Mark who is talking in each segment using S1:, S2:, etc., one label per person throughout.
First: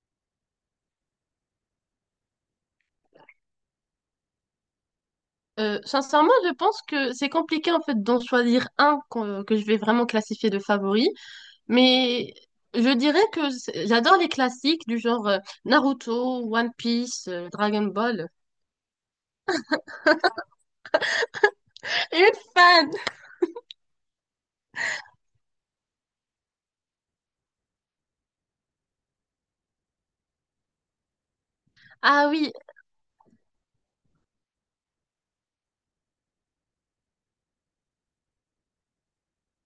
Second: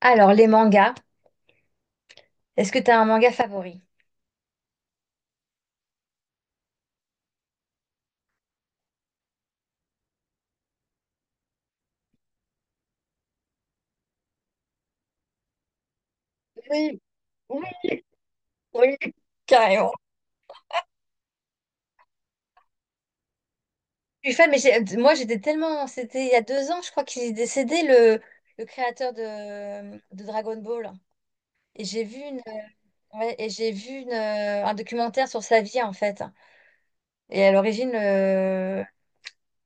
S1: Alors, les mangas, est-ce que tu as un manga favori?
S2: Sincèrement, je pense que c'est compliqué en fait d'en choisir un que, je vais vraiment classifier de favori, mais je dirais que j'adore les classiques du genre Naruto, One Piece, Dragon Ball.
S1: Oui, carrément.
S2: Une fan!
S1: Je suis fan, mais moi j'étais tellement. C'était il y a 2 ans, je crois qu'il est décédé, le créateur de Dragon Ball. Et j'ai vu
S2: Ah oui,
S1: ouais, et j'ai vu un documentaire sur sa vie, en fait. Et à l'origine,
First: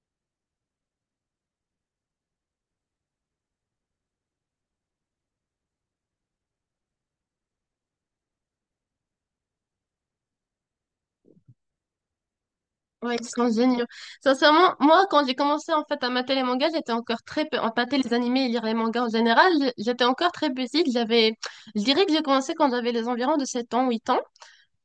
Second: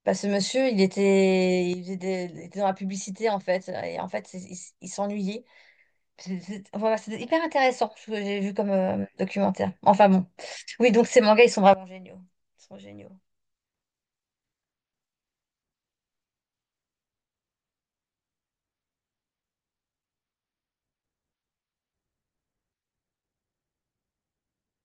S1: bah, ce monsieur, il était, il faisait des- il était dans la publicité, en fait. Et en fait, il s'ennuyait. Voilà, c'était hyper intéressant ce que j'ai vu comme documentaire. Enfin bon. Oui, donc ces mangas, ils sont vraiment géniaux. Ils sont géniaux.
S2: ouais, ils sont géniaux. Sincèrement, moi, quand j'ai commencé en fait à mater les mangas, j'étais encore très peu, à mater les animés et lire les mangas en général, j'étais encore très petite. J'avais, je dirais que j'ai commencé quand j'avais les environs de 7 ans, 8 ans.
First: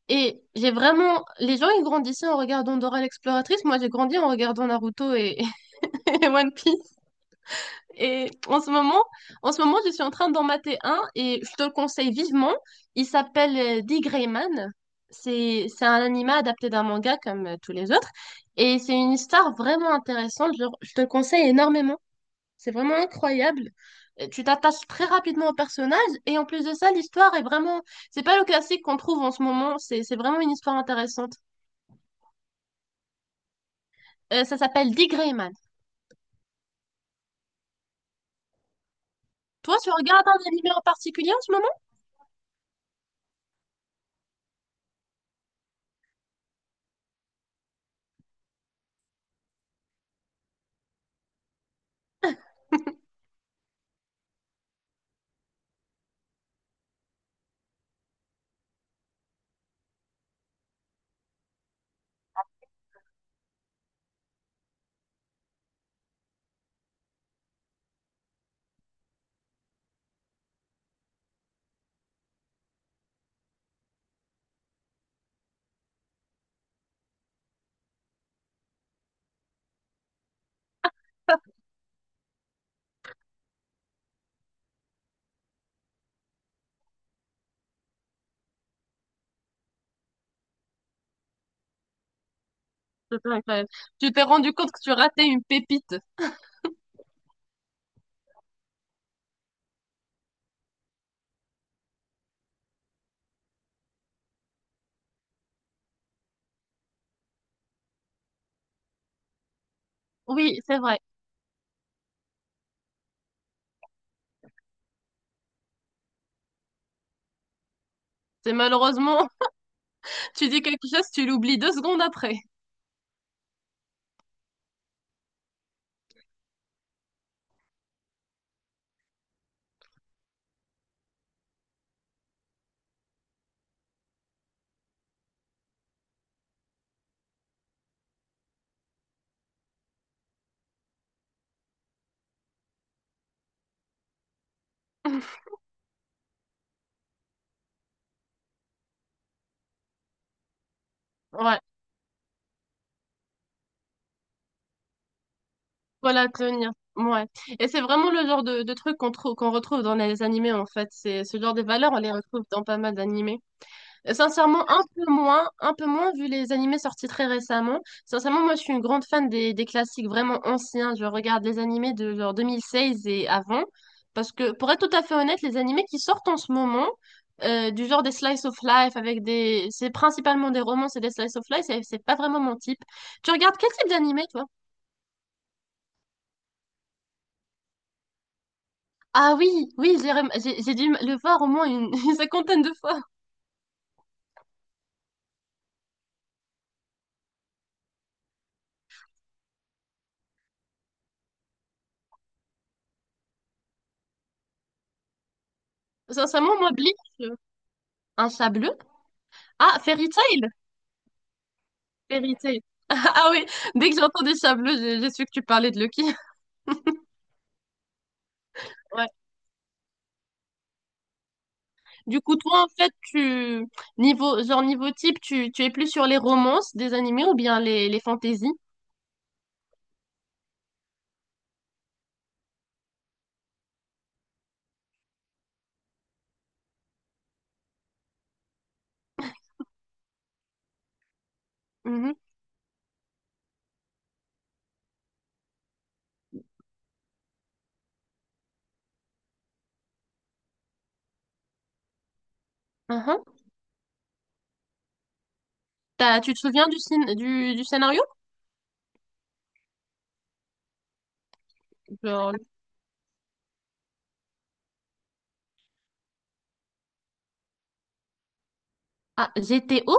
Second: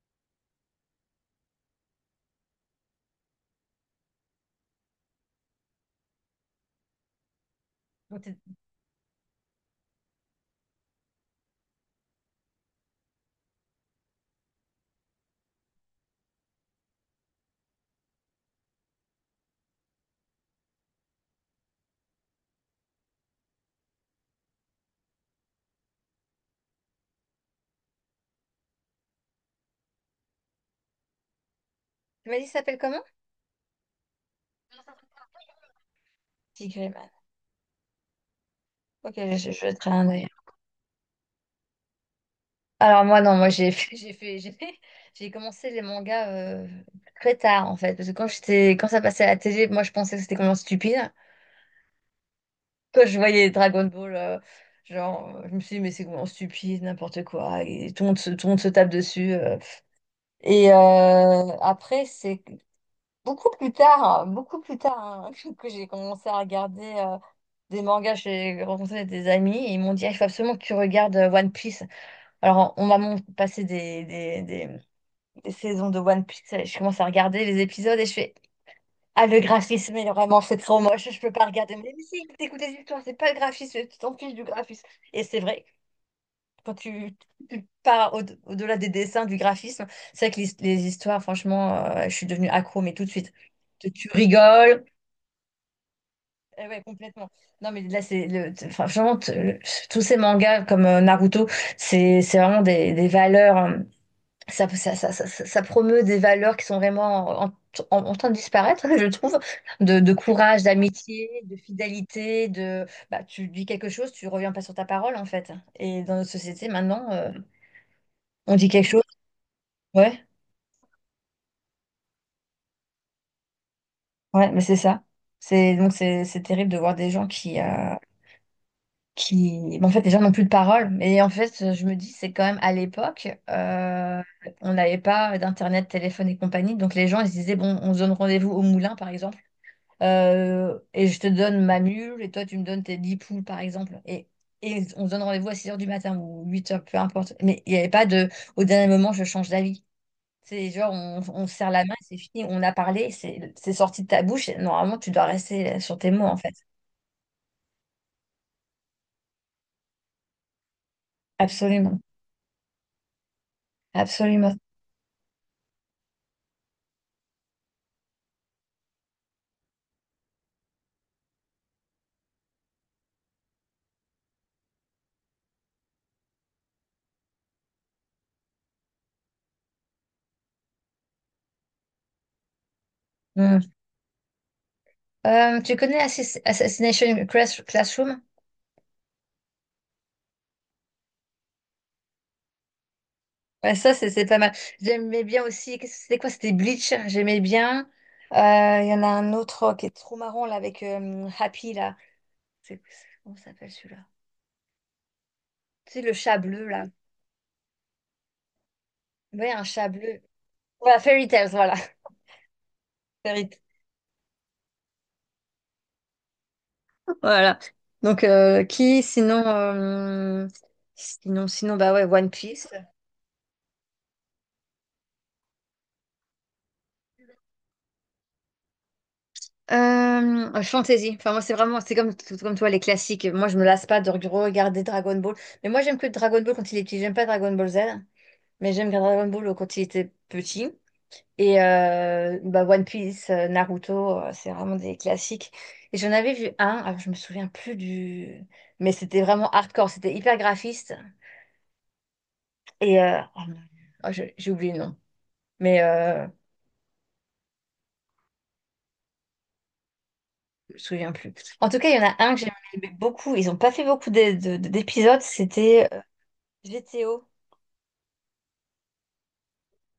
S2: Et j'ai vraiment. Les gens, ils grandissaient en regardant Dora l'exploratrice. Moi, j'ai grandi en regardant Naruto et One Piece.
S1: Donc,
S2: Et en ce moment, en ce moment, je suis en train d'en mater un et je te le conseille vivement. Il s'appelle The Gray Man. C'est un anime adapté d'un manga comme tous les autres. Et c'est une histoire vraiment intéressante. Je te le conseille énormément. C'est vraiment incroyable. Tu t'attaches très rapidement au personnage et en plus de ça, l'histoire est vraiment. C'est pas le classique qu'on trouve en ce moment. C'est vraiment une histoire intéressante.
S1: tu m'as dit, ça s'appelle comment?
S2: Ça s'appelle Dick Grayman.
S1: Tigreman. Ok, je
S2: Toi, tu
S1: jetterai un
S2: regardes
S1: œil.
S2: un animé en particulier en ce moment?
S1: Alors moi, non, moi j'ai commencé les mangas très tard en fait. Parce que quand ça passait à la télé, moi je pensais que c'était complètement stupide. Quand je voyais Dragon Ball, je me suis dit, mais c'est complètement stupide, n'importe quoi. Et tout le monde se tape dessus. Et après, c'est beaucoup plus tard, hein, beaucoup plus tard hein, que j'ai commencé à regarder des mangas. J'ai rencontré des amis et ils m'ont dit, ah, il faut absolument que tu regardes One Piece. Alors, passé des saisons de One Piece, et je commence à regarder les épisodes et je fais, ah, le graphisme, il est vraiment, c'est trop moche, je peux pas regarder. Mais si, t'écoutes des histoires, c'est pas le graphisme, tu t'en fiches du graphisme. Et c'est vrai. Quand tu, tu pars au-delà des dessins, du graphisme, c'est vrai que les histoires, franchement, je suis devenue accro, mais tout de
S2: C'est
S1: suite.
S2: incroyable.
S1: Tu
S2: Tu t'es rendu compte que
S1: rigoles,
S2: tu ratais une pépite.
S1: eh ouais, complètement. Non, mais là, enfin, franchement, tous ces mangas comme Naruto, c'est vraiment des valeurs. Ça promeut des valeurs qui sont vraiment en train de disparaître, je trouve, de
S2: Oui,
S1: courage,
S2: c'est vrai.
S1: d'amitié, de fidélité, de bah, tu dis quelque chose, tu reviens pas sur ta parole, en fait. Et dans notre société, maintenant,
S2: C'est
S1: on dit quelque chose,
S2: malheureusement,
S1: ouais,
S2: tu dis quelque chose, tu l'oublies 2 secondes après.
S1: ouais, mais c'est ça. C'est donc c'est terrible de voir des gens qui... bon, en fait, déjà, n'ont plus de parole. Mais en fait, je me dis, c'est quand même à l'époque, on n'avait pas d'internet, téléphone et compagnie. Donc, les gens, ils se disaient, bon, on se donne rendez-vous au moulin, par exemple, et je te donne ma mule, et toi, tu me donnes tes 10 poules, par exemple. Et on se donne rendez-vous à 6 heures du matin ou 8 heures, peu importe. Mais il n'y avait pas de, au dernier moment, je change d'avis. C'est genre, on se
S2: Ouais,
S1: serre la main, c'est fini, on a parlé, c'est sorti de ta bouche, et normalement, tu dois rester sur tes mots,
S2: voilà,
S1: en fait.
S2: tenir. Ouais. Et c'est vraiment le genre de truc qu'on retrouve dans les animés, en fait. C'est ce genre de valeurs, on
S1: Absolument,
S2: les retrouve dans pas mal d'animés.
S1: absolument.
S2: Sincèrement, un peu moins vu les animés sortis très récemment. Sincèrement, moi, je suis une grande fan des classiques vraiment anciens. Je regarde les animés de genre 2016 et avant. Parce que, pour être tout à fait honnête, les animés qui sortent en ce moment, du genre des slice of life avec des, c'est principalement des romances et des slice of life, c'est pas vraiment mon type. Tu regardes quel
S1: Mmh.
S2: type d'animé, toi?
S1: Tu connais Classroom?
S2: Ah oui, oui, j'ai rem- j'ai dû le voir au moins une cinquantaine de fois.
S1: Ouais, ça, c'est pas mal. J'aimais bien aussi. Qu'est-ce que C'était quoi? C'était Bleach. J'aimais bien. Euh, Il y en a un autre oh, qui est trop marrant là avec Happy là. Comment ça s'appelle celui-là? C'est le chat
S2: Sincèrement,
S1: bleu
S2: moi,
S1: là.
S2: Bleach, euh, un chat bleu.
S1: Ouais, un
S2: Ah,
S1: chat
S2: Fairy
S1: bleu.
S2: Tail.
S1: Voilà, Fairy Tales, voilà.
S2: Vérité. Ah oui,
S1: Fairy Tales.
S2: dès que j'ai entendu Chablis, j'ai su que tu parlais de Lucky.
S1: Voilà. Donc,
S2: Ouais.
S1: sinon, bah ouais,
S2: Du
S1: One
S2: coup, toi,
S1: Piece.
S2: en fait, tu niveau genre niveau type, tu es plus sur les romances des animés ou bien les fantaisies?
S1: Fantasy. Enfin, moi, c'est vraiment, c'est comme, tout comme toi, les classiques. Moi, je me lasse pas de regarder Dragon Ball. Mais moi, j'aime que Dragon Ball quand il est petit. J'aime pas Dragon Ball Z, mais j'aime Dragon Ball quand il était petit. Et
S2: Mhm.
S1: bah, One Piece, Naruto, c'est vraiment des classiques. Et j'en avais vu un, alors je me souviens plus du. Mais c'était vraiment hardcore, c'était hyper graphiste. Et
S2: Mhm.
S1: oh mon Dieu. Oh, j'ai oublié le nom, mais
S2: Tu te souviens du scénario?
S1: je me souviens plus. En tout cas, il y en a un
S2: Genre.
S1: que j'aimais beaucoup. Ils ont pas fait beaucoup d'épisodes. C'était GTO.
S2: Ah, GTO?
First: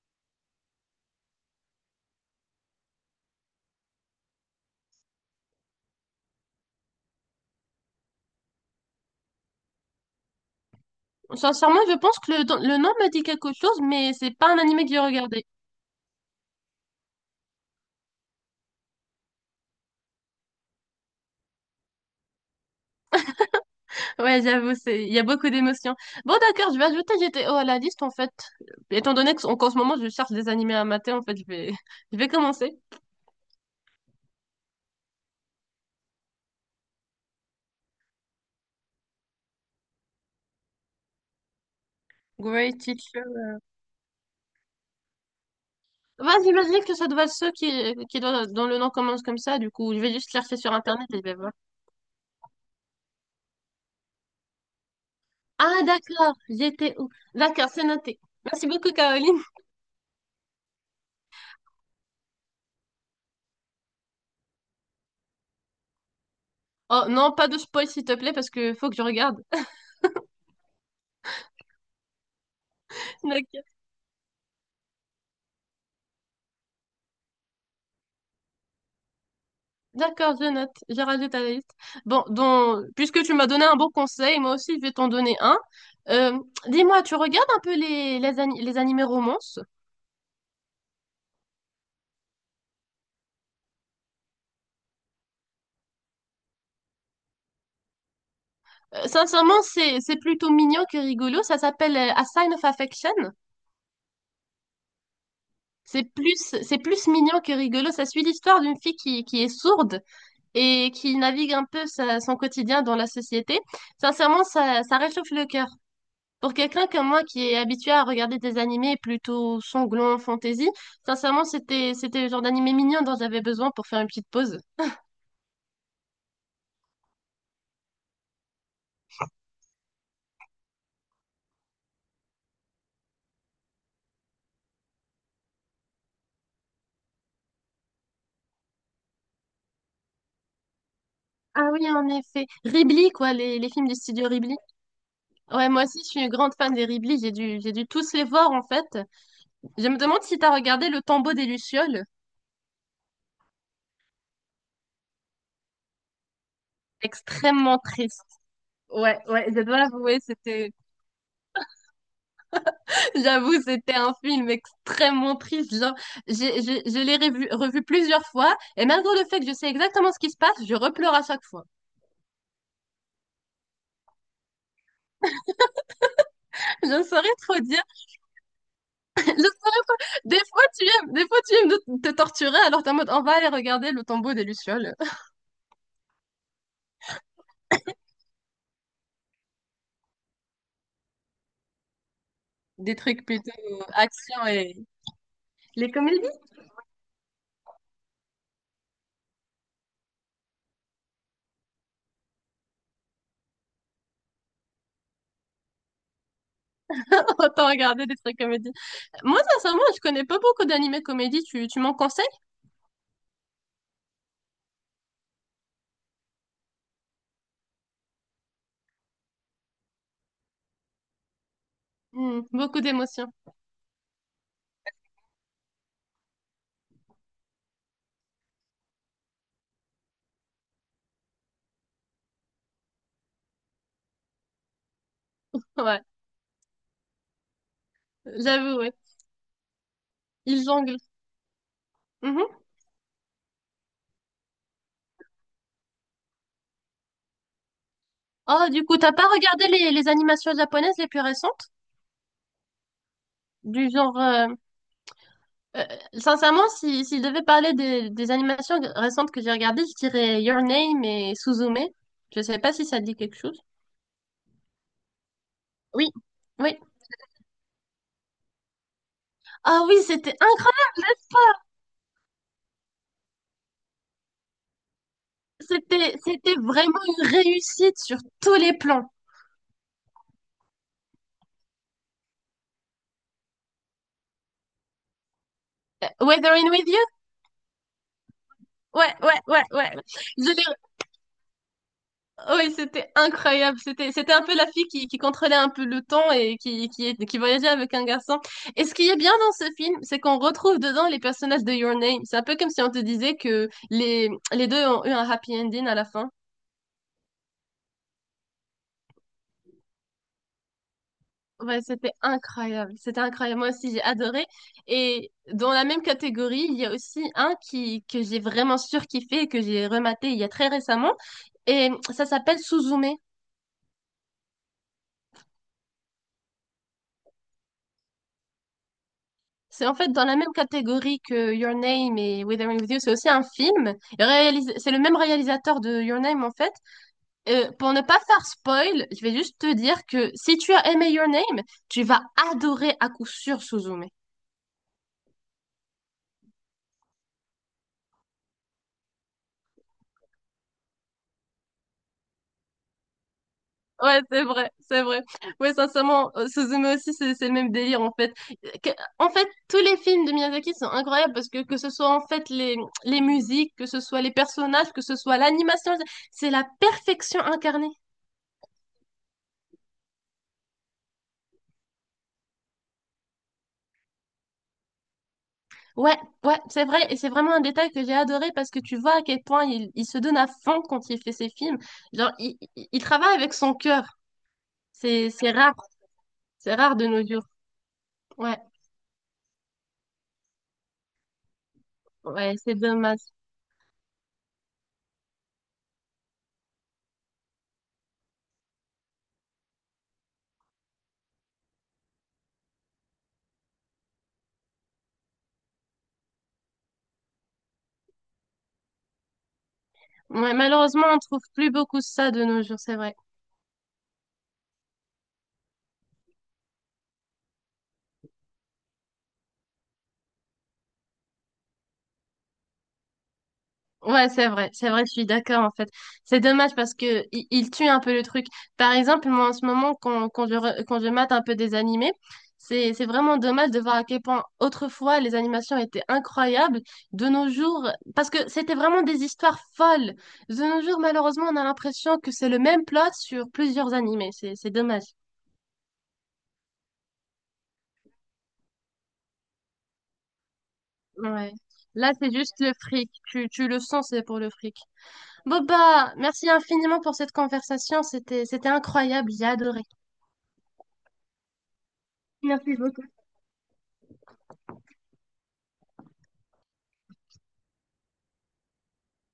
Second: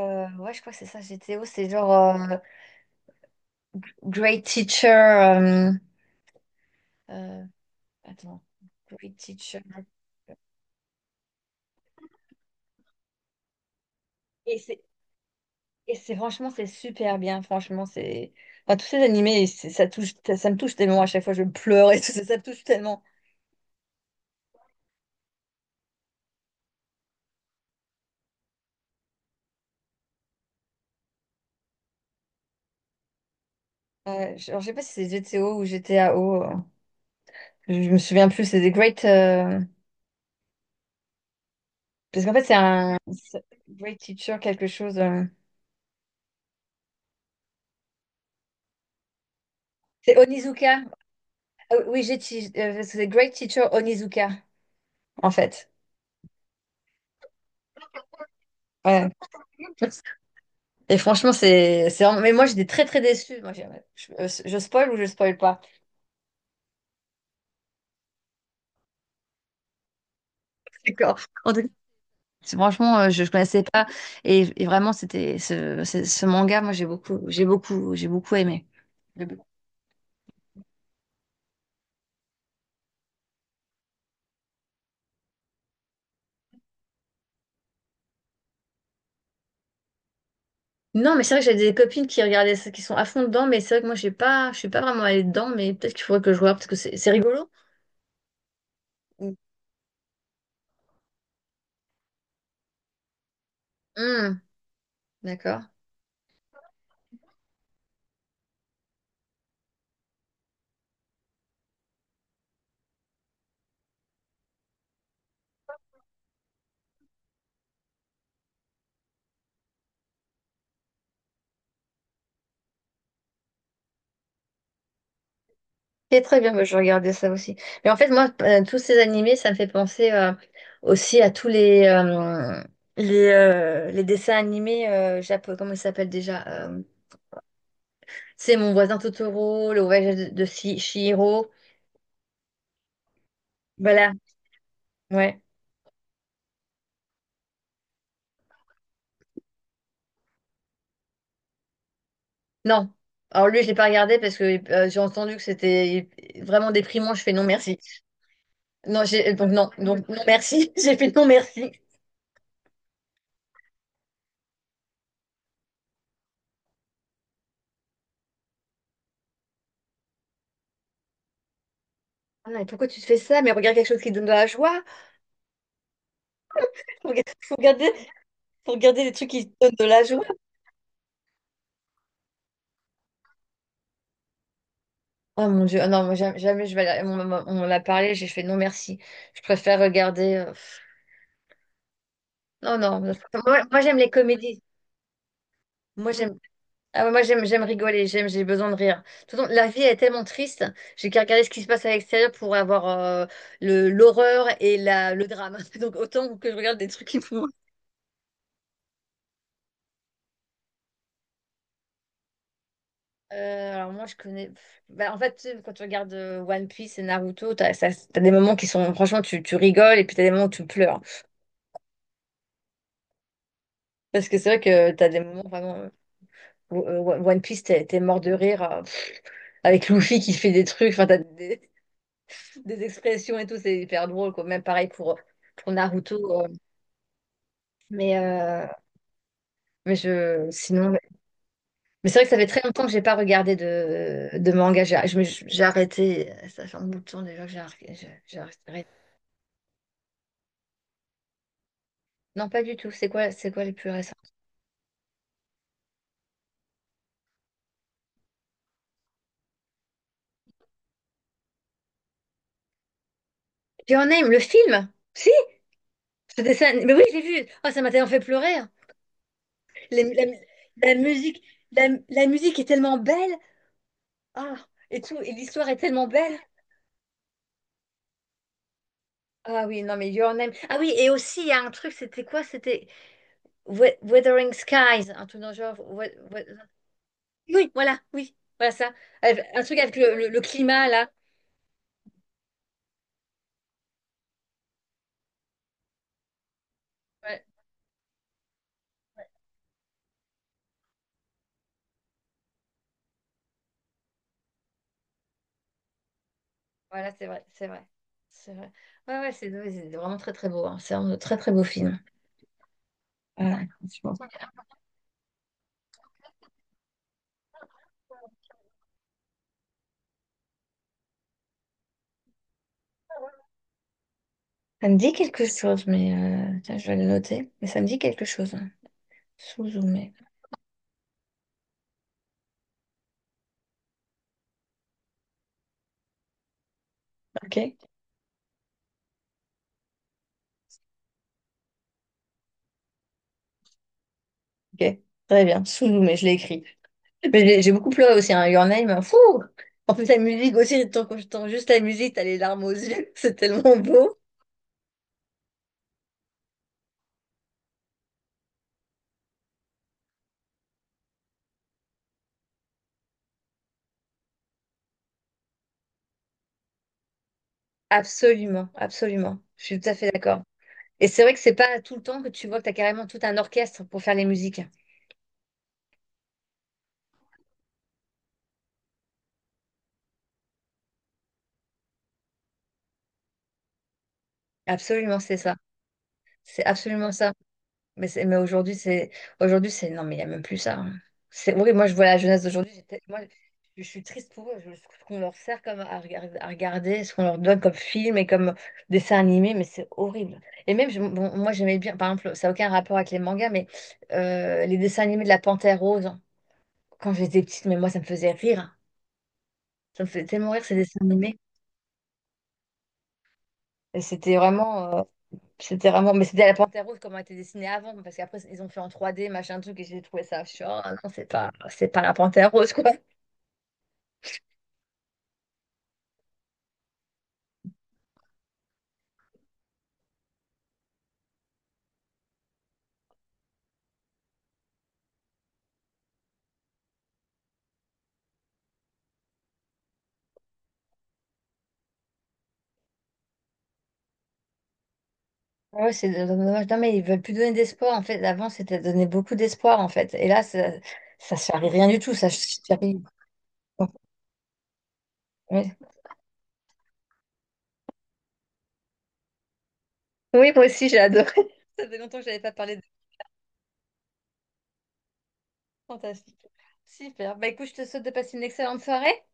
S1: Ouais, je crois que c'est ça, GTO. C'est genre Great Teacher. Euh, attends, Great Teacher.
S2: Sincèrement, je pense que le nom me dit quelque chose, mais c'est pas
S1: Et
S2: un
S1: c'est
S2: animé que j'ai regardé.
S1: franchement, c'est super bien. Franchement, c'est. Enfin, tous ces animés, ça touche, ça me touche tellement. À chaque fois, je pleure et tout ça, ça me touche tellement.
S2: Ouais, j'avoue, c'est, il y a beaucoup d'émotions. Bon, d'accord, je vais ajouter GTO à la liste, en fait. Étant donné qu'en ce moment, je cherche des animés à mater, en fait, je vais commencer.
S1: Alors, je sais pas si c'est GTO ou GTAO. Je me souviens plus. C'est des Great. Parce qu'en fait,
S2: Great teacher.
S1: c'est Great Teacher quelque chose.
S2: Y j'imagine que ça doit être ceux dont le nom commence comme ça. Du coup, je vais
S1: C'est
S2: juste chercher sur
S1: Onizuka.
S2: Internet et je vais voir.
S1: Ah oui, c'est Great Teacher Onizuka, en fait.
S2: Ah, d'accord. J'étais où? D'accord, c'est noté. Merci beaucoup,
S1: Ouais.
S2: Caroline.
S1: Et franchement, c'est vraiment... Mais moi, j'étais très, très déçue. Je spoil ou je spoil pas?
S2: Oh, non, pas de spoil, s'il te plaît, parce que faut que je regarde.
S1: D'accord. En tout cas, franchement, ne connaissais
S2: D'accord,
S1: pas. Et vraiment, c'était ce manga, moi, j'ai beaucoup aimé. J'ai beaucoup-
S2: d'accord, je note. Je rajoute à la liste. Bon, donc, puisque tu m'as donné un bon conseil, moi aussi, je vais t'en donner un. Euh, Dis-moi, tu regardes un peu les, les animés romances?
S1: Non, mais c'est vrai que j'ai des copines qui regardaient ça, qui sont à fond dedans, mais c'est vrai que moi, j'ai pas, je suis pas vraiment allée dedans, mais peut-être qu'il faudrait que je regarde parce que c'est rigolo. Mm.
S2: Sincèrement, c'est plutôt mignon que rigolo. Ça s'appelle A Sign of Affection.
S1: Mm. D'accord.
S2: C'est plus, c'est plus mignon que rigolo. Ça suit l'histoire d'une fille qui est sourde et qui navigue un peu son quotidien dans la société. Sincèrement, ça réchauffe le cœur. Pour quelqu'un comme moi qui est habitué à regarder des animés plutôt sanglants, fantasy, sincèrement, c'était le genre d'animé mignon dont j'avais besoin pour faire une petite pause.
S1: C'est très bien, bah, je regardais ça aussi. Mais en fait, moi, tous ces animés, ça me fait penser aussi à tous les dessins animés japonais, comment ils s'appellent déjà? C'est Mon voisin Totoro, Le voyage de Chihiro.
S2: Ah oui, en effet. Ghibli, quoi, les films du
S1: Voilà,
S2: studio Ghibli.
S1: ouais.
S2: Ouais, moi aussi, je suis une grande fan des Ghibli. J'ai dû tous les voir, en fait. Je me demande si t'as regardé Le Tombeau des Lucioles.
S1: Non. Alors lui, je l'ai pas regardé parce que j'ai entendu que c'était vraiment déprimant. Je fais non merci.
S2: Extrêmement triste.
S1: Non,
S2: Ouais,
S1: j'ai
S2: ouais, je dois
S1: donc
S2: avouer,
S1: non merci. J'ai fait non merci.
S2: j'avoue, c'était un film extrêmement triste. Genre, je l'ai revu plusieurs fois, et malgré le fait que je sais exactement ce qui se passe, je repleure à chaque fois.
S1: Ah non, mais pourquoi tu te fais ça? Mais regarde quelque chose qui te donne de la joie.
S2: Je ne
S1: Faut regarder,
S2: saurais
S1: faut
S2: trop dire.
S1: regarder faut regarder des trucs
S2: Je
S1: qui te donnent de
S2: saurais-
S1: la joie.
S2: Des fois, tu aimes, des fois, tu aimes te torturer, alors t'es en mode, on va aller regarder le tombeau des Lucioles.
S1: Oh mon Dieu, ah non, moi, jamais, jamais je vais aller- on l'a parlé, j'ai fait non merci. Je préfère regarder. Non,
S2: Des
S1: non.
S2: trucs plutôt
S1: Moi, moi, j'aime les
S2: action
S1: comédies.
S2: et les
S1: Moi
S2: comédies.
S1: j'aime ah ouais, moi j'aime j'aime rigoler, j'aime j'ai besoin de rire. De toute façon, la vie est tellement triste, j'ai qu'à regarder ce qui se passe à l'extérieur pour avoir le l'horreur et la, le drame. Donc autant que je regarde des trucs qui me font.
S2: Autant regarder des trucs comédies. Moi, sincèrement, je connais pas beaucoup d'animés comédies. Tu m'en conseilles?
S1: Alors moi je connais. Bah, en fait, tu sais, quand tu regardes One Piece et Naruto, t'as des moments qui sont franchement tu rigoles et puis t'as des moments où tu pleures.
S2: Hmm, beaucoup d'émotions.
S1: Parce que c'est vrai que t'as des moments vraiment. One Piece, t'es mort de rire avec Luffy qui fait des trucs, enfin, des expressions et tout, c'est hyper drôle, quoi. Même pareil pour
S2: Ouais,
S1: Naruto. Mais, euh,
S2: j'avoue, ouais. Ils
S1: sinon,
S2: jonglent.
S1: mais c'est vrai que ça fait
S2: Mhm.
S1: très longtemps que j'ai pas regardé de manga. J'ai arrêté, ça fait un bout de temps déjà que j'ai
S2: Oh, du
S1: arrêté.
S2: coup, t'as pas regardé les animations japonaises les plus récentes?
S1: Non, pas du tout. C'est quoi les
S2: Du
S1: plus récents?
S2: genre, euh, sincèrement, si je devais parler des animations récentes que j'ai regardées, je dirais Your Name et Suzume. Je sais pas si ça te dit quelque chose.
S1: Your Name, le film? Si,
S2: Oui,
S1: ce dessin.
S2: oui.
S1: Mais oui, j'ai vu. Oh, ça m'a tellement fait pleurer, hein.
S2: Ah oui,
S1: Les- la,
S2: c'était
S1: la
S2: incroyable.
S1: musique, la musique est tellement belle. Ah, et tout, et l'histoire est tellement
S2: C'était,
S1: belle.
S2: c'était vraiment une réussite sur tous les plans.
S1: Ah oui, non, mais Your Name. Ah oui, et aussi, il y a un truc, c'était quoi? C'était Wuthering Skies, un truc dans le genre. We- We-
S2: Weathering with You?
S1: Oui, voilà, oui, voilà ça.
S2: Ouais, ouais,
S1: Avec- un
S2: ouais,
S1: truc
S2: ouais.
S1: avec le
S2: Je l'ai,
S1: climat, là.
S2: Oui, c'était incroyable. C'était un peu la fille qui contrôlait un peu le temps et qui
S1: Ouais,
S2: voyageait avec un garçon. Et ce qui est bien dans ce film, c'est qu'on retrouve dedans les personnages de Your Name. C'est un peu comme si on te disait que les deux ont eu un happy ending à la fin.
S1: voilà, c'est vrai, c'est vrai. C'est vrai. Ouais, ouais, c'est vraiment très, très beau, hein. C'est un très, très beau
S2: Ouais,
S1: film.
S2: c'était incroyable. C'était
S1: Voilà,
S2: incroyable. Moi aussi,
S1: je
S2: j'ai
S1: pense.
S2: adoré. Et dans la même catégorie, il y a aussi un que j'ai vraiment surkiffé et que j'ai rematé il y a très récemment. Et ça s'appelle Suzume.
S1: Ça me dit quelque chose, mais tiens, je vais le noter. Mais ça me dit quelque chose. Sous
S2: C'est en
S1: zoomé.
S2: fait dans la même catégorie que Your Name et Withering With You, c'est aussi un film. C'est le même réalisateur de Your Name en fait.
S1: Ok,
S2: Pour ne pas faire spoil, je vais juste te dire que si tu as aimé Your Name, tu vas adorer à coup sûr Suzume.
S1: ok. Très bien. Sous zoomé, je l'ai écrit. Mais j'ai beaucoup pleuré aussi, hein. Your Name, fou! En plus, la musique aussi, tant que j'entends juste la musique, t'as les larmes aux yeux, c'est tellement beau.
S2: Ouais, c'est vrai, c'est vrai. Ouais, sincèrement, Suzume aussi, c'est le même délire en fait. Euh, que- En fait, tous les films de Miyazaki sont incroyables parce que ce soit en fait les musiques, que ce soit les personnages, que ce soit l'animation, c'est la perfection incarnée.
S1: Absolument, absolument. Je suis tout à fait d'accord. Et c'est vrai que c'est pas tout le temps que tu vois que t'as carrément tout un orchestre pour faire les musiques.
S2: Ouais, ouais, c'est vrai, et c'est vraiment un détail que j'ai adoré parce que tu vois à quel point il se donne à fond quand il fait ses films. Genre, il travaille avec son cœur.
S1: Absolument,
S2: C'est,
S1: c'est
S2: c'est
S1: ça.
S2: rare,
S1: C'est
S2: c'est rare de
S1: absolument
S2: nos
S1: ça.
S2: jours.
S1: Mais
S2: Ouais,
S1: aujourd'hui, aujourd'hui, c'est, non, mais il n'y a même plus ça, hein. C'est horrible. Moi, je vois la jeunesse
S2: ouais,
S1: d'aujourd'hui.
S2: c'est dommage.
S1: Je suis triste pour eux. Ce qu'on leur sert comme à regarder, ce qu'on leur donne comme film et comme dessin animé, mais c'est horrible. Et même, bon, moi, j'aimais bien, par exemple, ça n'a aucun rapport avec les mangas, mais les dessins animés de la Panthère Rose, hein, quand j'étais petite, mais moi, ça me faisait rire, hein. Ça me faisait tellement
S2: Ouais,
S1: rire, ces dessins
S2: malheureusement, on
S1: animés.
S2: trouve plus beaucoup ça de nos jours, c'est vrai.
S1: Et c'était vraiment. C'était vraiment, mais c'était la Panthère Rose comme elle était dessinée avant, parce qu'après ils ont fait en 3D, machin truc, et j'ai trouvé ça. Je suis, oh non, c'est pas la Panthère Rose, quoi.
S2: Ouais, c'est vrai, je suis d'accord en fait. C'est dommage parce que il tue un peu le truc. Par exemple, moi en ce moment, quand je mate un peu des animés, c'est vraiment dommage de voir à quel point autrefois les animations étaient incroyables. De nos jours, parce que c'était vraiment des histoires folles. De nos jours, malheureusement, on a l'impression que c'est le même plot sur plusieurs animés. C'est dommage.
S1: Ouais, c'est dommage. Non, mais ils veulent plus donner d'espoir. En fait, avant, c'était donner beaucoup d'espoir, en fait. Et là, ça
S2: Ouais.
S1: charrie rien du
S2: Là,
S1: tout. Ça
S2: c'est juste le
S1: charrie.
S2: fric. Tu le sens, c'est pour le fric.
S1: Oui,
S2: Boba, merci infiniment pour cette conversation. C'était incroyable. J'ai adoré.
S1: oui, moi aussi, j'ai adoré. Ça fait longtemps que je n'avais pas
S2: Merci
S1: parlé de
S2: beaucoup.
S1: fantastique. Super. Bah écoute, je te souhaite de passer une excellente soirée.